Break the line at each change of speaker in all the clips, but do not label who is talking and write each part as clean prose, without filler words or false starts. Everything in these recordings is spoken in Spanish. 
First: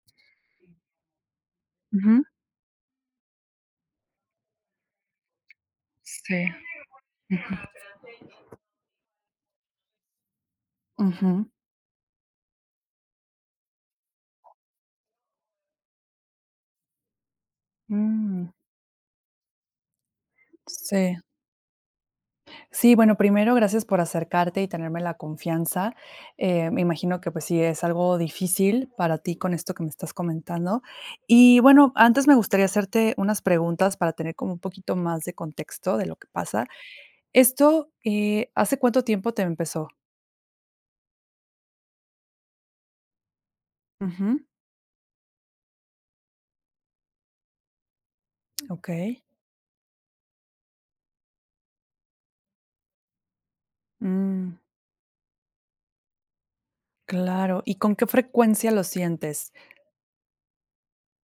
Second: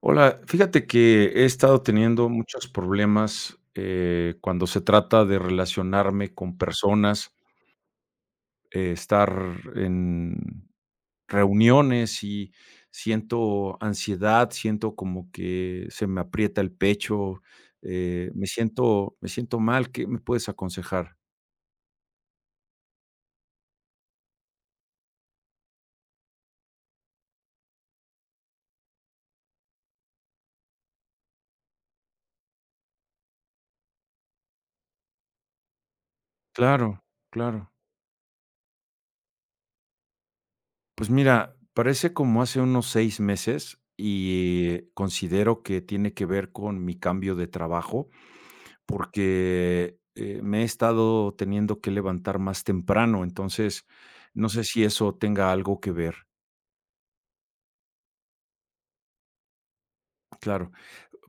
Hola, fíjate que he estado
Ujú.
teniendo muchos problemas cuando se trata de relacionarme
Sí.
con personas, estar en
Ujú.
reuniones y siento ansiedad, siento como que se me aprieta el pecho, me
Mm,
siento, me siento mal. ¿Qué me puedes aconsejar?
sí. Sí, bueno, primero, gracias por acercarte y tenerme la confianza. Me imagino que, pues, sí es algo difícil para ti con esto que me estás comentando. Y bueno, antes me gustaría hacerte unas preguntas para tener como un poquito más de contexto de lo que pasa.
Claro, claro.
Esto, ¿hace cuánto tiempo te empezó?
Pues mira, parece como hace unos 6 meses
Ujú.
y considero que tiene que ver con mi cambio de trabajo
Okey.
porque, me he estado teniendo que levantar más temprano, entonces, no
Mm,
sé si eso tenga algo que ver.
claro. ¿Y con qué frecuencia lo sientes?
Claro.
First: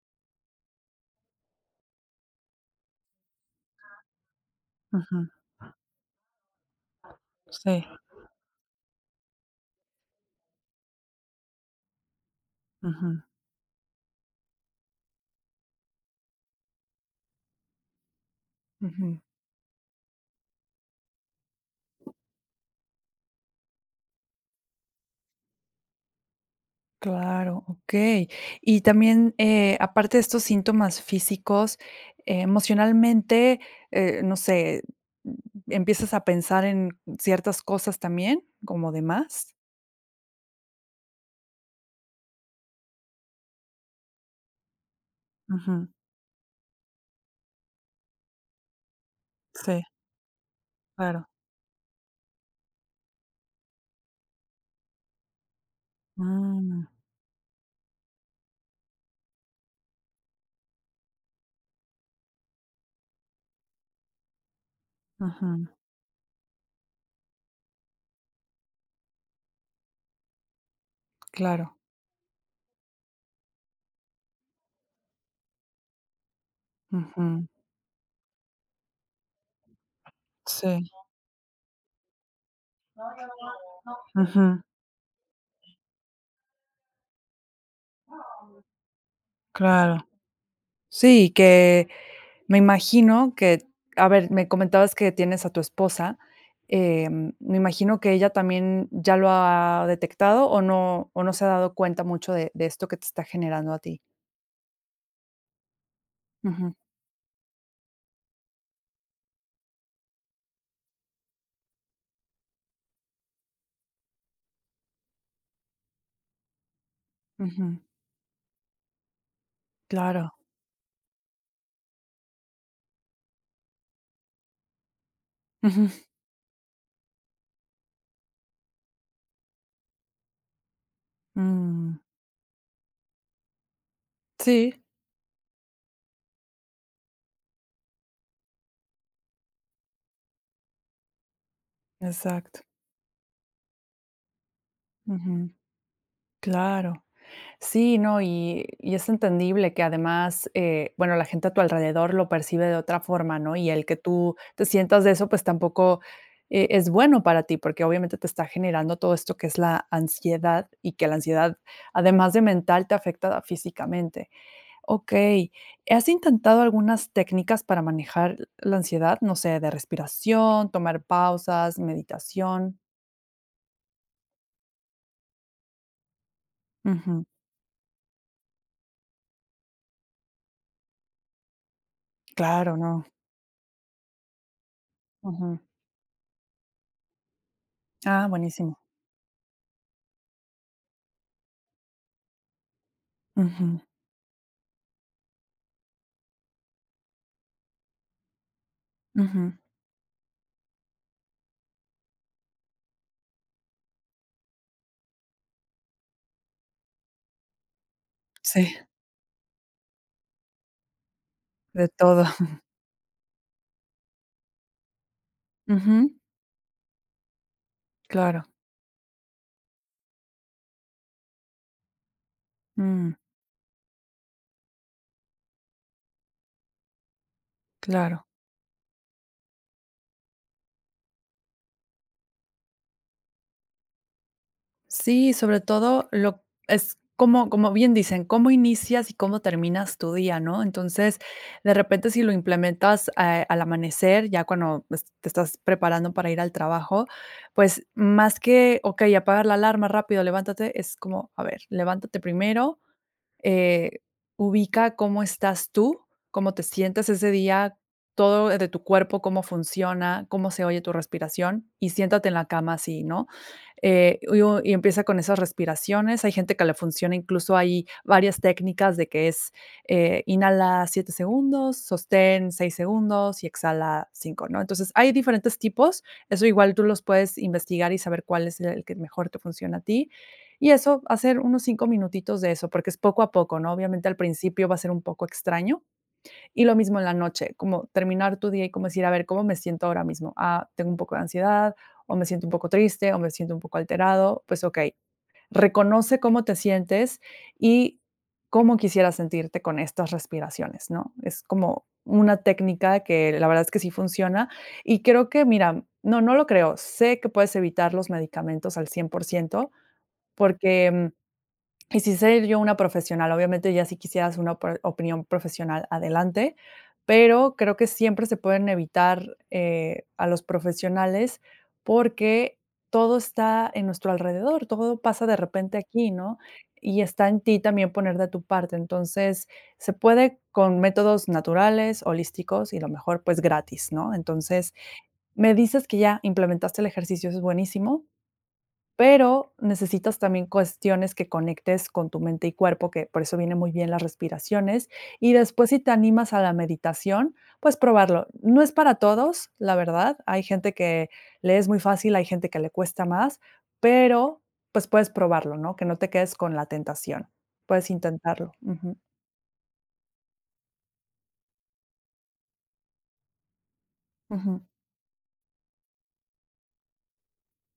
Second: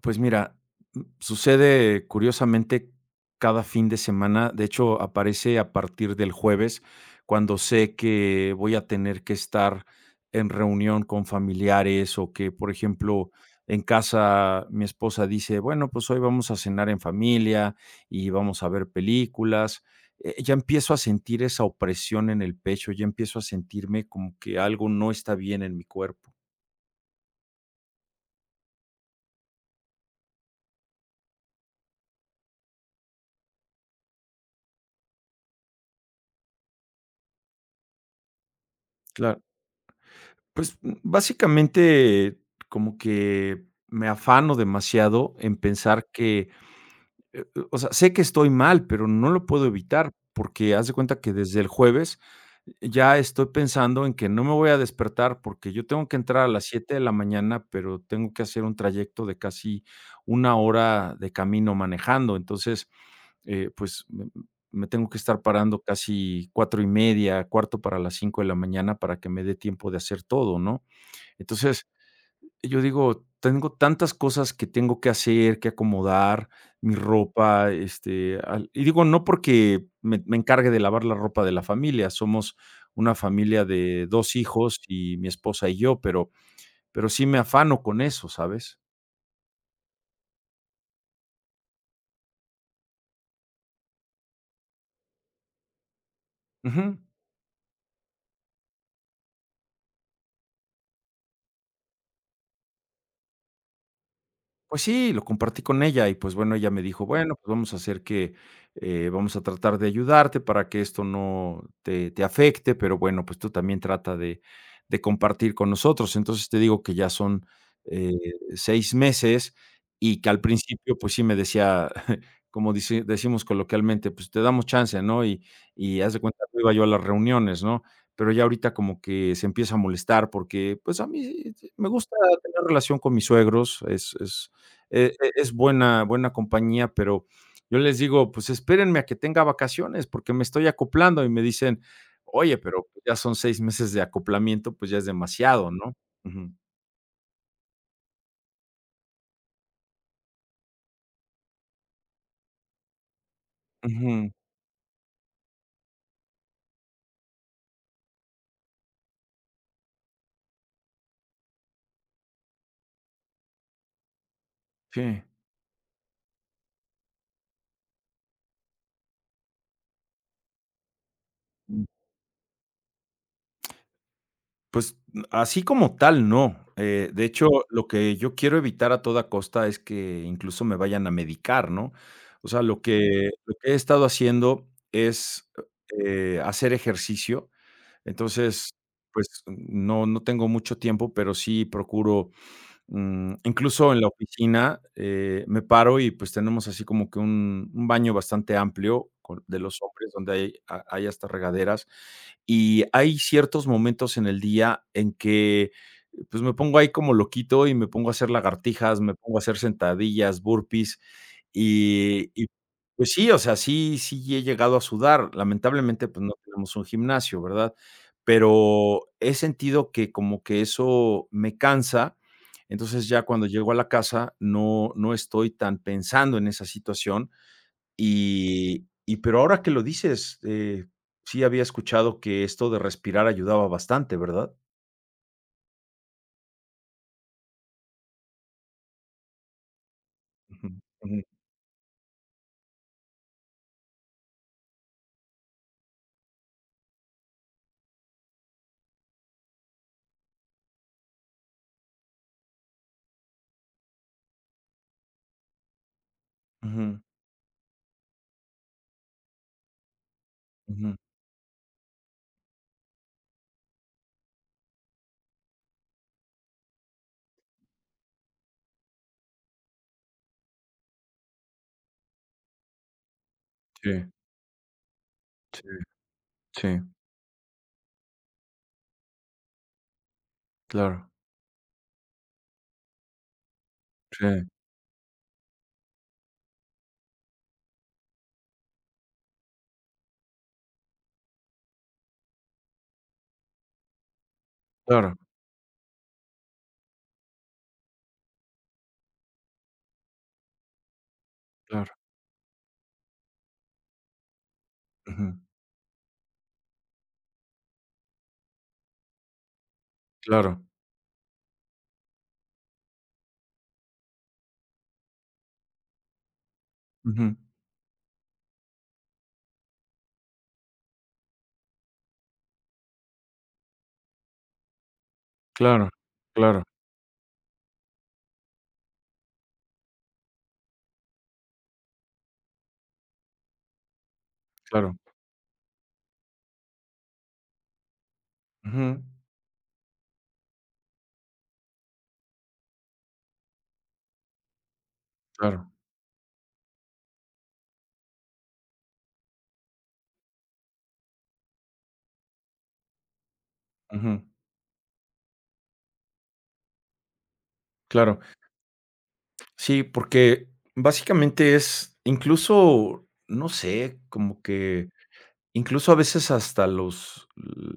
Pues mira, sucede curiosamente cada fin de semana. De hecho,
Ujú.
aparece a partir del jueves, cuando
Sí.
sé que voy a tener que estar en reunión con familiares o que, por
Ujú.
ejemplo, en casa mi esposa dice, bueno, pues hoy vamos a cenar en familia y vamos a ver
Ujú.
películas. Ya empiezo a sentir esa opresión en el pecho, ya empiezo a sentirme como que algo no está bien en mi cuerpo.
Claro, okey. Y también, aparte de estos síntomas físicos, emocionalmente, no sé, ¿empiezas a pensar en ciertas cosas también, como de más?
Pues, básicamente, como que me afano demasiado en
Ujú.
pensar que, o sea, sé que estoy mal, pero no lo puedo
Sí,
evitar, porque haz de cuenta
claro.
que desde el jueves ya estoy pensando en que no me voy a despertar, porque yo tengo que entrar a las
Mm,
7 de la mañana, pero tengo que hacer un trayecto de casi 1 hora de camino manejando. Entonces, pues, me tengo que estar
ujú,
parando casi 4:30, 4:45 de la mañana para que me dé tiempo de hacer todo, ¿no?
claro.
Entonces, yo digo, tengo tantas cosas que tengo que hacer, que acomodar, mi
Ujú.
ropa, este, al y digo, no porque me
Sí,
encargue de lavar la ropa de la familia, somos una familia de dos
ujú,
hijos y mi esposa y yo, pero sí me afano con eso, ¿sabes?
claro. Sí, que me imagino que, a ver, me comentabas que tienes a tu esposa,
Ujú.
me imagino que ella también ya lo ha detectado o no se ha dado cuenta mucho de esto que te está generando a ti.
Pues sí, lo compartí con ella y, pues, bueno, ella
Ujú,
me dijo: "Bueno, pues vamos a hacer que, vamos a tratar de ayudarte para que esto no te afecte, pero bueno, pues tú también trata de compartir con nosotros". Entonces, te digo que ya son,
ujú,
eh, 6 meses y que
claro.
al principio, pues sí me decía, como dice decimos coloquialmente, pues: "Te damos chance", ¿no? Y
Ujú,
y haz de cuenta que iba yo a las reuniones, ¿no? Pero ya ahorita como que se empieza a molestar porque, pues, a mí me
mm,
gusta tener relación con mis suegros, es
sí,
es buena compañía, pero yo les digo: "Pues espérenme a que tenga vacaciones, porque me estoy acoplando", y me dicen: "Oye,
exacto.
pero ya son 6 meses de acoplamiento, pues ya es
Ujú,
demasiado", ¿no? Ujú.
claro. Sí, no, y es entendible que además, bueno, la gente a tu alrededor lo percibe de otra forma, ¿no? Y el que
Ujú,
tú te sientas de eso, pues tampoco, es bueno para ti, porque obviamente te está generando todo esto que es la ansiedad y que la ansiedad, además de mental, te afecta físicamente.
sí.
Okey, ¿has intentado algunas técnicas para manejar la ansiedad? No sé, de respiración, tomar pausas,
Mm,
meditación.
pues, así como tal, no. De
Ujú.
hecho, lo que yo quiero evitar a toda costa es que incluso me vayan a medicar, ¿no? O sea,
Claro,
lo
no.
que lo que he estado haciendo es,
Ujú.
hacer ejercicio.
Ah,
Entonces,
buenísimo.
pues no, no tengo mucho tiempo, pero sí procuro. Mm,
Ujú,
incluso en la oficina, me paro y, pues, tenemos así como que un baño bastante amplio con
ujú.
de los hombres, donde hay hasta regaderas. Y hay ciertos momentos en el día en que, pues, me pongo ahí como loquito y me pongo a hacer
Sí.
lagartijas, me pongo a hacer sentadillas, burpees,
De todo.
y, pues sí, o sea, sí sí he llegado a sudar. Lamentablemente,
Ujú.
pues, no tenemos un gimnasio, ¿verdad?
Claro.
Pero he sentido que como que eso me cansa, entonces
Mm,
ya cuando llego a la casa no, no estoy tan pensando en esa situación
claro.
y pero ahora que lo dices, sí había escuchado que esto de respirar ayudaba bastante, ¿verdad?
Sí, sobre todo lo es como bien dicen, cómo inicias y cómo terminas tu día, ¿no?
Ujú,
Entonces,
ujú.
de repente, si lo implementas, al amanecer, ya cuando, pues, te estás preparando para ir al trabajo, pues, más que, okey, apagar la alarma rápido, levántate, es como, a ver, levántate primero eh, ubica cómo estás tú, cómo te
Ujú,
sientes ese día, todo de tu cuerpo, cómo funciona, cómo se oye tu
ujú.
respiración y siéntate en la cama así, ¿no? Y, y empieza con esas respiraciones. Hay gente que le funciona, incluso hay varias técnicas de que es inhala 7 segundos, sostén 6 segundos y
Sí,
exhala 5, ¿no? Entonces hay diferentes
sí,
tipos. Eso igual
sí,
tú los puedes investigar y saber cuál es el que mejor te funciona a ti. Y eso,
claro.
hacer unos 5 minutitos de eso, porque es poco a poco, ¿no? Obviamente, al
Sí,
principio va a ser un poco extraño. Y lo mismo en la noche, como terminar tu día y como decir, a ver, ¿cómo me siento ahora mismo? Ah, tengo un poco de ansiedad, o me siento un poco triste, o me siento un poco alterado. Pues ok,
claro,
reconoce cómo te sientes y cómo quisieras sentirte con estas respiraciones, ¿no? Es como
claro,
una técnica que la verdad es que sí funciona y
ujú,
creo que, mira, no, no lo creo, sé que puedes evitar los medicamentos al 100%
claro.
porque y si ser yo una profesional, obviamente ya si quisieras una opor opinión profesional, adelante,
Ujú.
pero creo que siempre se pueden evitar, a los profesionales porque todo está en nuestro alrededor, todo pasa de repente
Claro,
aquí, ¿no?
claro,
Y está en ti también poner de tu parte. Entonces, se puede con métodos naturales, holísticos y lo mejor, pues, gratis, ¿no? Entonces,
claro.
me dices que ya implementaste el ejercicio, eso es buenísimo
Ujú.
pero necesitas también cuestiones que conectes con tu mente y cuerpo, que por eso vienen muy bien las respiraciones. Y después,
Claro.
si te animas a la meditación, pues probarlo. No es para todos, la verdad. Hay gente que le es muy fácil, hay gente que le cuesta más,
Ujú.
pero pues puedes probarlo, ¿no? Que no te quedes con la tentación. Puedes
Claro,
intentarlo. Ujú,
sí, porque básicamente es incluso, no sé, como
ujú,
que incluso a veces hasta los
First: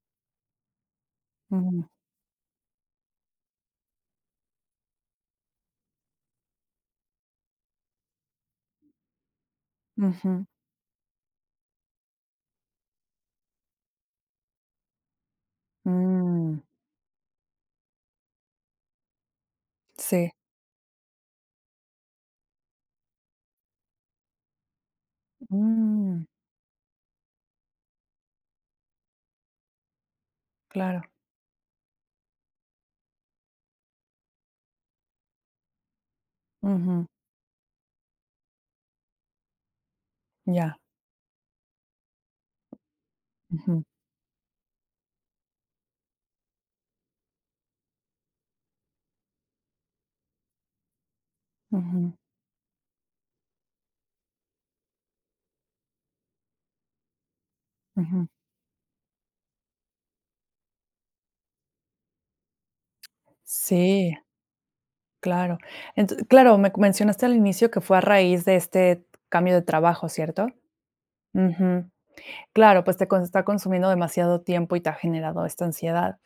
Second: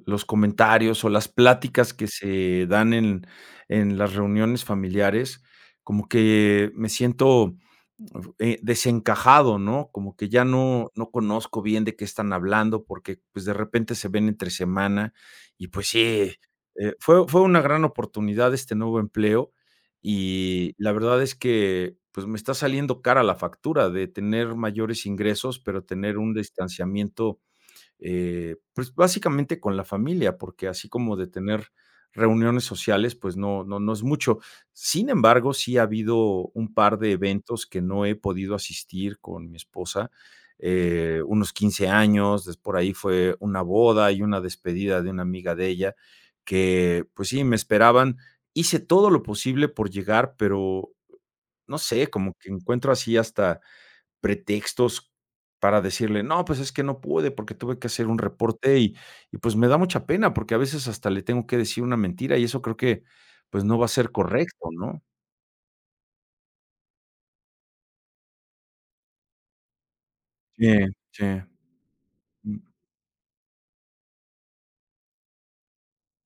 los comentarios o las
ujú,
pláticas que se dan en las reuniones familiares, como que me siento, desencajado, ¿no? Como que ya
ujú.
no no conozco bien de qué están hablando, porque, pues, de repente se ven entre semana y, pues sí,
Mm,
fue una gran oportunidad este nuevo empleo
sí.
y la verdad es que, pues, me está saliendo cara la factura de tener mayores ingresos, pero tener
Mm,
un distanciamiento pues, básicamente con la familia, porque así
claro.
como de tener reuniones sociales, pues no no no es mucho. Sin embargo, sí ha habido un par
Ujú,
de eventos que no he podido asistir con mi esposa,
ya.
unos 15 años, des por ahí fue una
Ujú,
boda y una despedida de una amiga de ella, que, pues sí, me esperaban. Hice todo lo posible por llegar, pero no sé,
ujú,
como que encuentro así hasta pretextos para decirle: "No, pues, es que no pude, porque tuve que hacer un
ujú.
reporte", y, pues, me da mucha pena, porque a veces hasta le tengo que decir una mentira, y eso creo que, pues, no va a ser
Sí.
correcto, ¿no?
Claro. Ent claro, me mencionaste al inicio que fue a raíz de este cambio de trabajo, ¿cierto?
Sí, sí,
Ujú.
mm,
Claro, pues te con está consumiendo demasiado tiempo y te ha generado esta ansiedad.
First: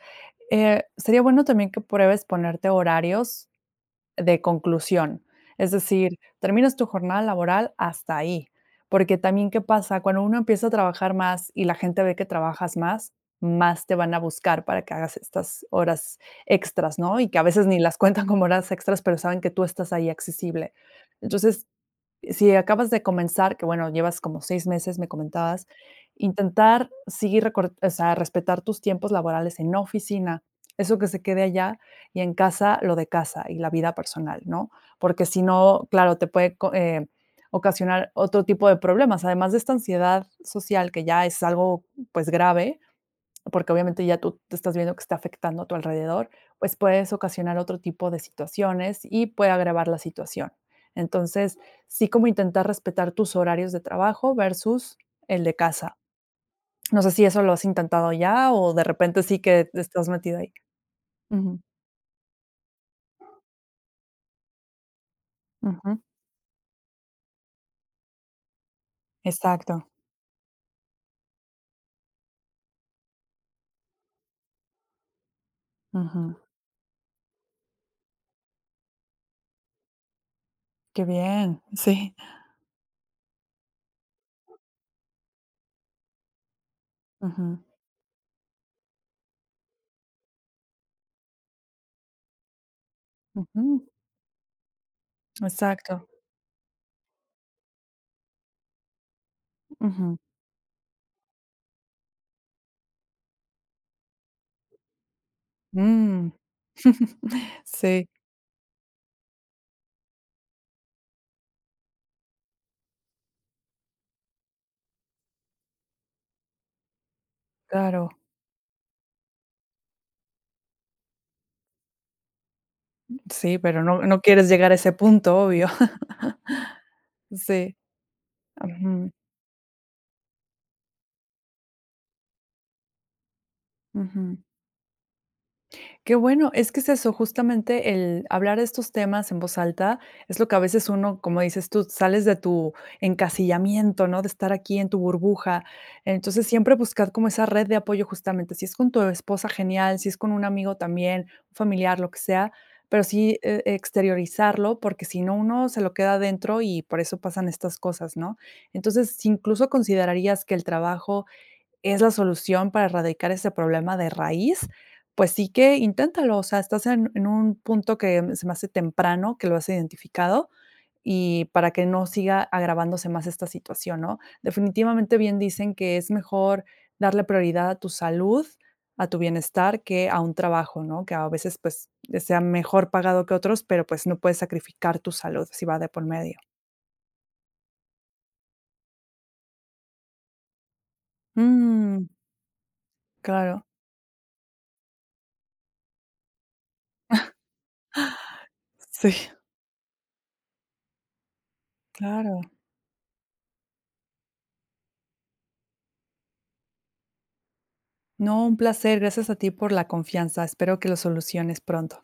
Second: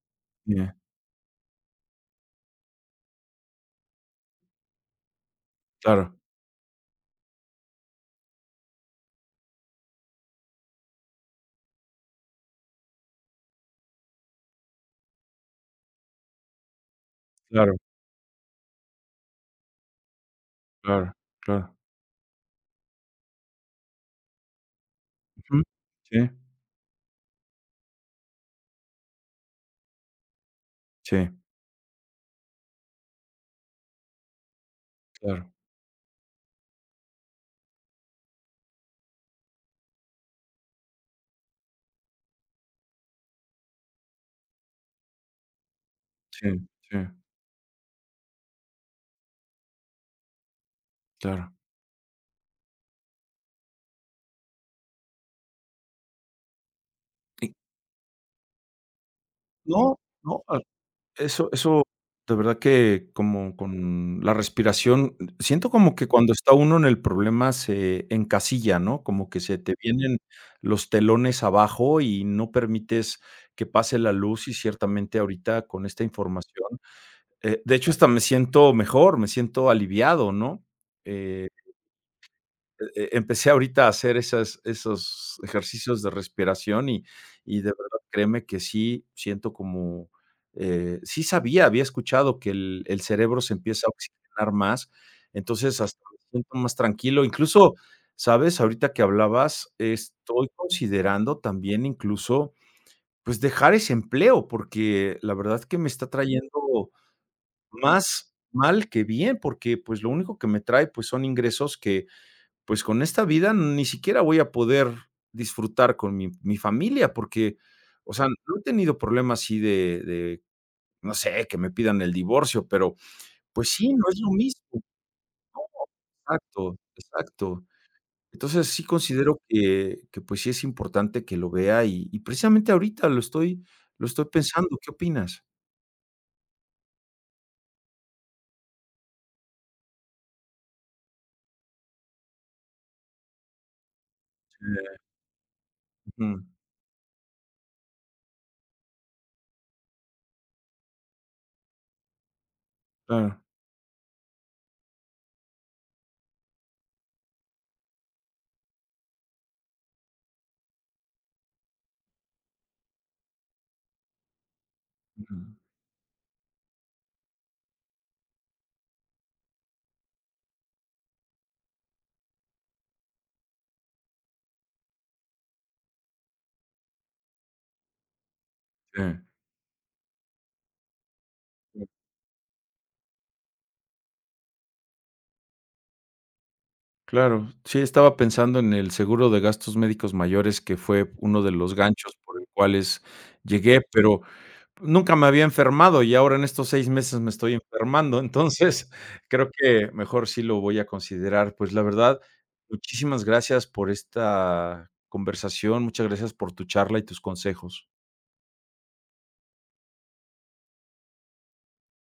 sí,
Sería bueno también que pruebes ponerte horarios de conclusión. Es
claro,
decir, terminas tu jornada laboral hasta ahí, porque también, ¿qué pasa? Cuando uno empieza a trabajar más y la gente ve que trabajas más, más te van a buscar para que hagas estas horas extras, ¿no? Y que a veces
claro,
ni las cuentan como horas extras, pero saben que tú estás ahí accesible.
claro,
Entonces,
claro.
si acabas de comenzar, que bueno, llevas como 6 meses, me
Ujú.
comentabas,
Sí,
intentar seguir recor o sea, respetar tus tiempos laborales en oficina, eso que se
sí,
quede allá, y en casa lo de casa y la vida personal, ¿no? Porque si
claro,
no, claro, te puede co ocasionar otro tipo de problemas, además de esta ansiedad social que ya es algo, pues, grave, porque obviamente ya tú te estás viendo que está afectando a tu alrededor,
sí,
pues
sí,
puedes ocasionar otro tipo de situaciones y puede agravar la situación.
claro.
Entonces, sí como intentar respetar tus horarios de trabajo versus el de casa. No sé si eso
Y
lo has intentado ya o de repente sí que te
no,
estás metida
no.
ahí.
Eso
Ujú,
eso de verdad que como con la respiración, siento como
ujú,
que cuando está uno en el problema se encasilla, ¿no? Como que se te
exacto.
vienen los telones abajo y no permites que pase la luz y ciertamente ahorita con esta
Ujú,
información, de hecho, hasta me siento mejor, me siento aliviado, ¿no?
qué
Eh
bien, sí.
empecé ahorita a hacer esas esos ejercicios de respiración y
Ujú,
de verdad, créeme que sí siento como, sí sabía, había escuchado que el cerebro se
ujú,
empieza a oxigenar más, entonces hasta
exacto.
me siento más tranquilo. Incluso, ¿sabes? Ahorita que hablabas,
Ujú,
estoy considerando también incluso, pues, dejar ese empleo, porque la verdad que me está
mm.
trayendo
Sí,
más mal que bien, porque, pues, lo único que me trae, pues, son ingresos que pues con esta vida ni siquiera voy a poder disfrutar con mi, mi familia, porque,
claro.
o sea, no he tenido problemas así de, no sé, que me pidan el divorcio, pero
Sí,
pues
pero
sí,
no
no es
no
lo
quieres llegar a
mismo.
ese punto, obvio.
Exacto, exacto.
Sí,
Entonces sí
ujú,
considero que pues sí es importante que lo vea y precisamente ahorita lo estoy
ujú.
pensando. ¿Qué opinas?
Qué bueno, es que es eso, justamente el hablar de estos temas en voz alta es lo que a veces uno, como dices tú, sales de tu encasillamiento, ¿no? De estar aquí en
Sí,
tu burbuja.
ujú,
Entonces, siempre buscar como esa red de apoyo justamente, si es con tu esposa, genial, si es con un amigo también, un familiar, lo que sea, pero sí,
claro,
exteriorizarlo, porque si no, uno se lo queda adentro y por eso pasan estas cosas, ¿no? Entonces, si incluso considerarías que el trabajo es la solución para erradicar ese problema de raíz, pues
ujú,
sí que inténtalo. O sea, estás en un punto que se me hace temprano, que lo has identificado, y para que no siga agravándose más esta situación, ¿no? Definitivamente bien dicen que es mejor darle prioridad a tu salud,
sí.
a tu bienestar, que a un trabajo, ¿no? Que a veces, pues, sea mejor pagado que otros, pero, pues, no puedes sacrificar tu salud si va de por medio.
Claro, sí, estaba pensando en el seguro de gastos médicos mayores, que fue uno de los
Mm,
ganchos por el cuales
claro.
llegué, pero nunca me había enfermado y ahora en estos 6 meses me estoy enfermando, entonces
Sí,
creo que mejor sí lo voy a considerar. Pues, la verdad,
claro.
muchísimas gracias por esta conversación, muchas gracias por tu charla y tus consejos.
No, un placer. Gracias a ti por la confianza. Espero que lo soluciones pronto.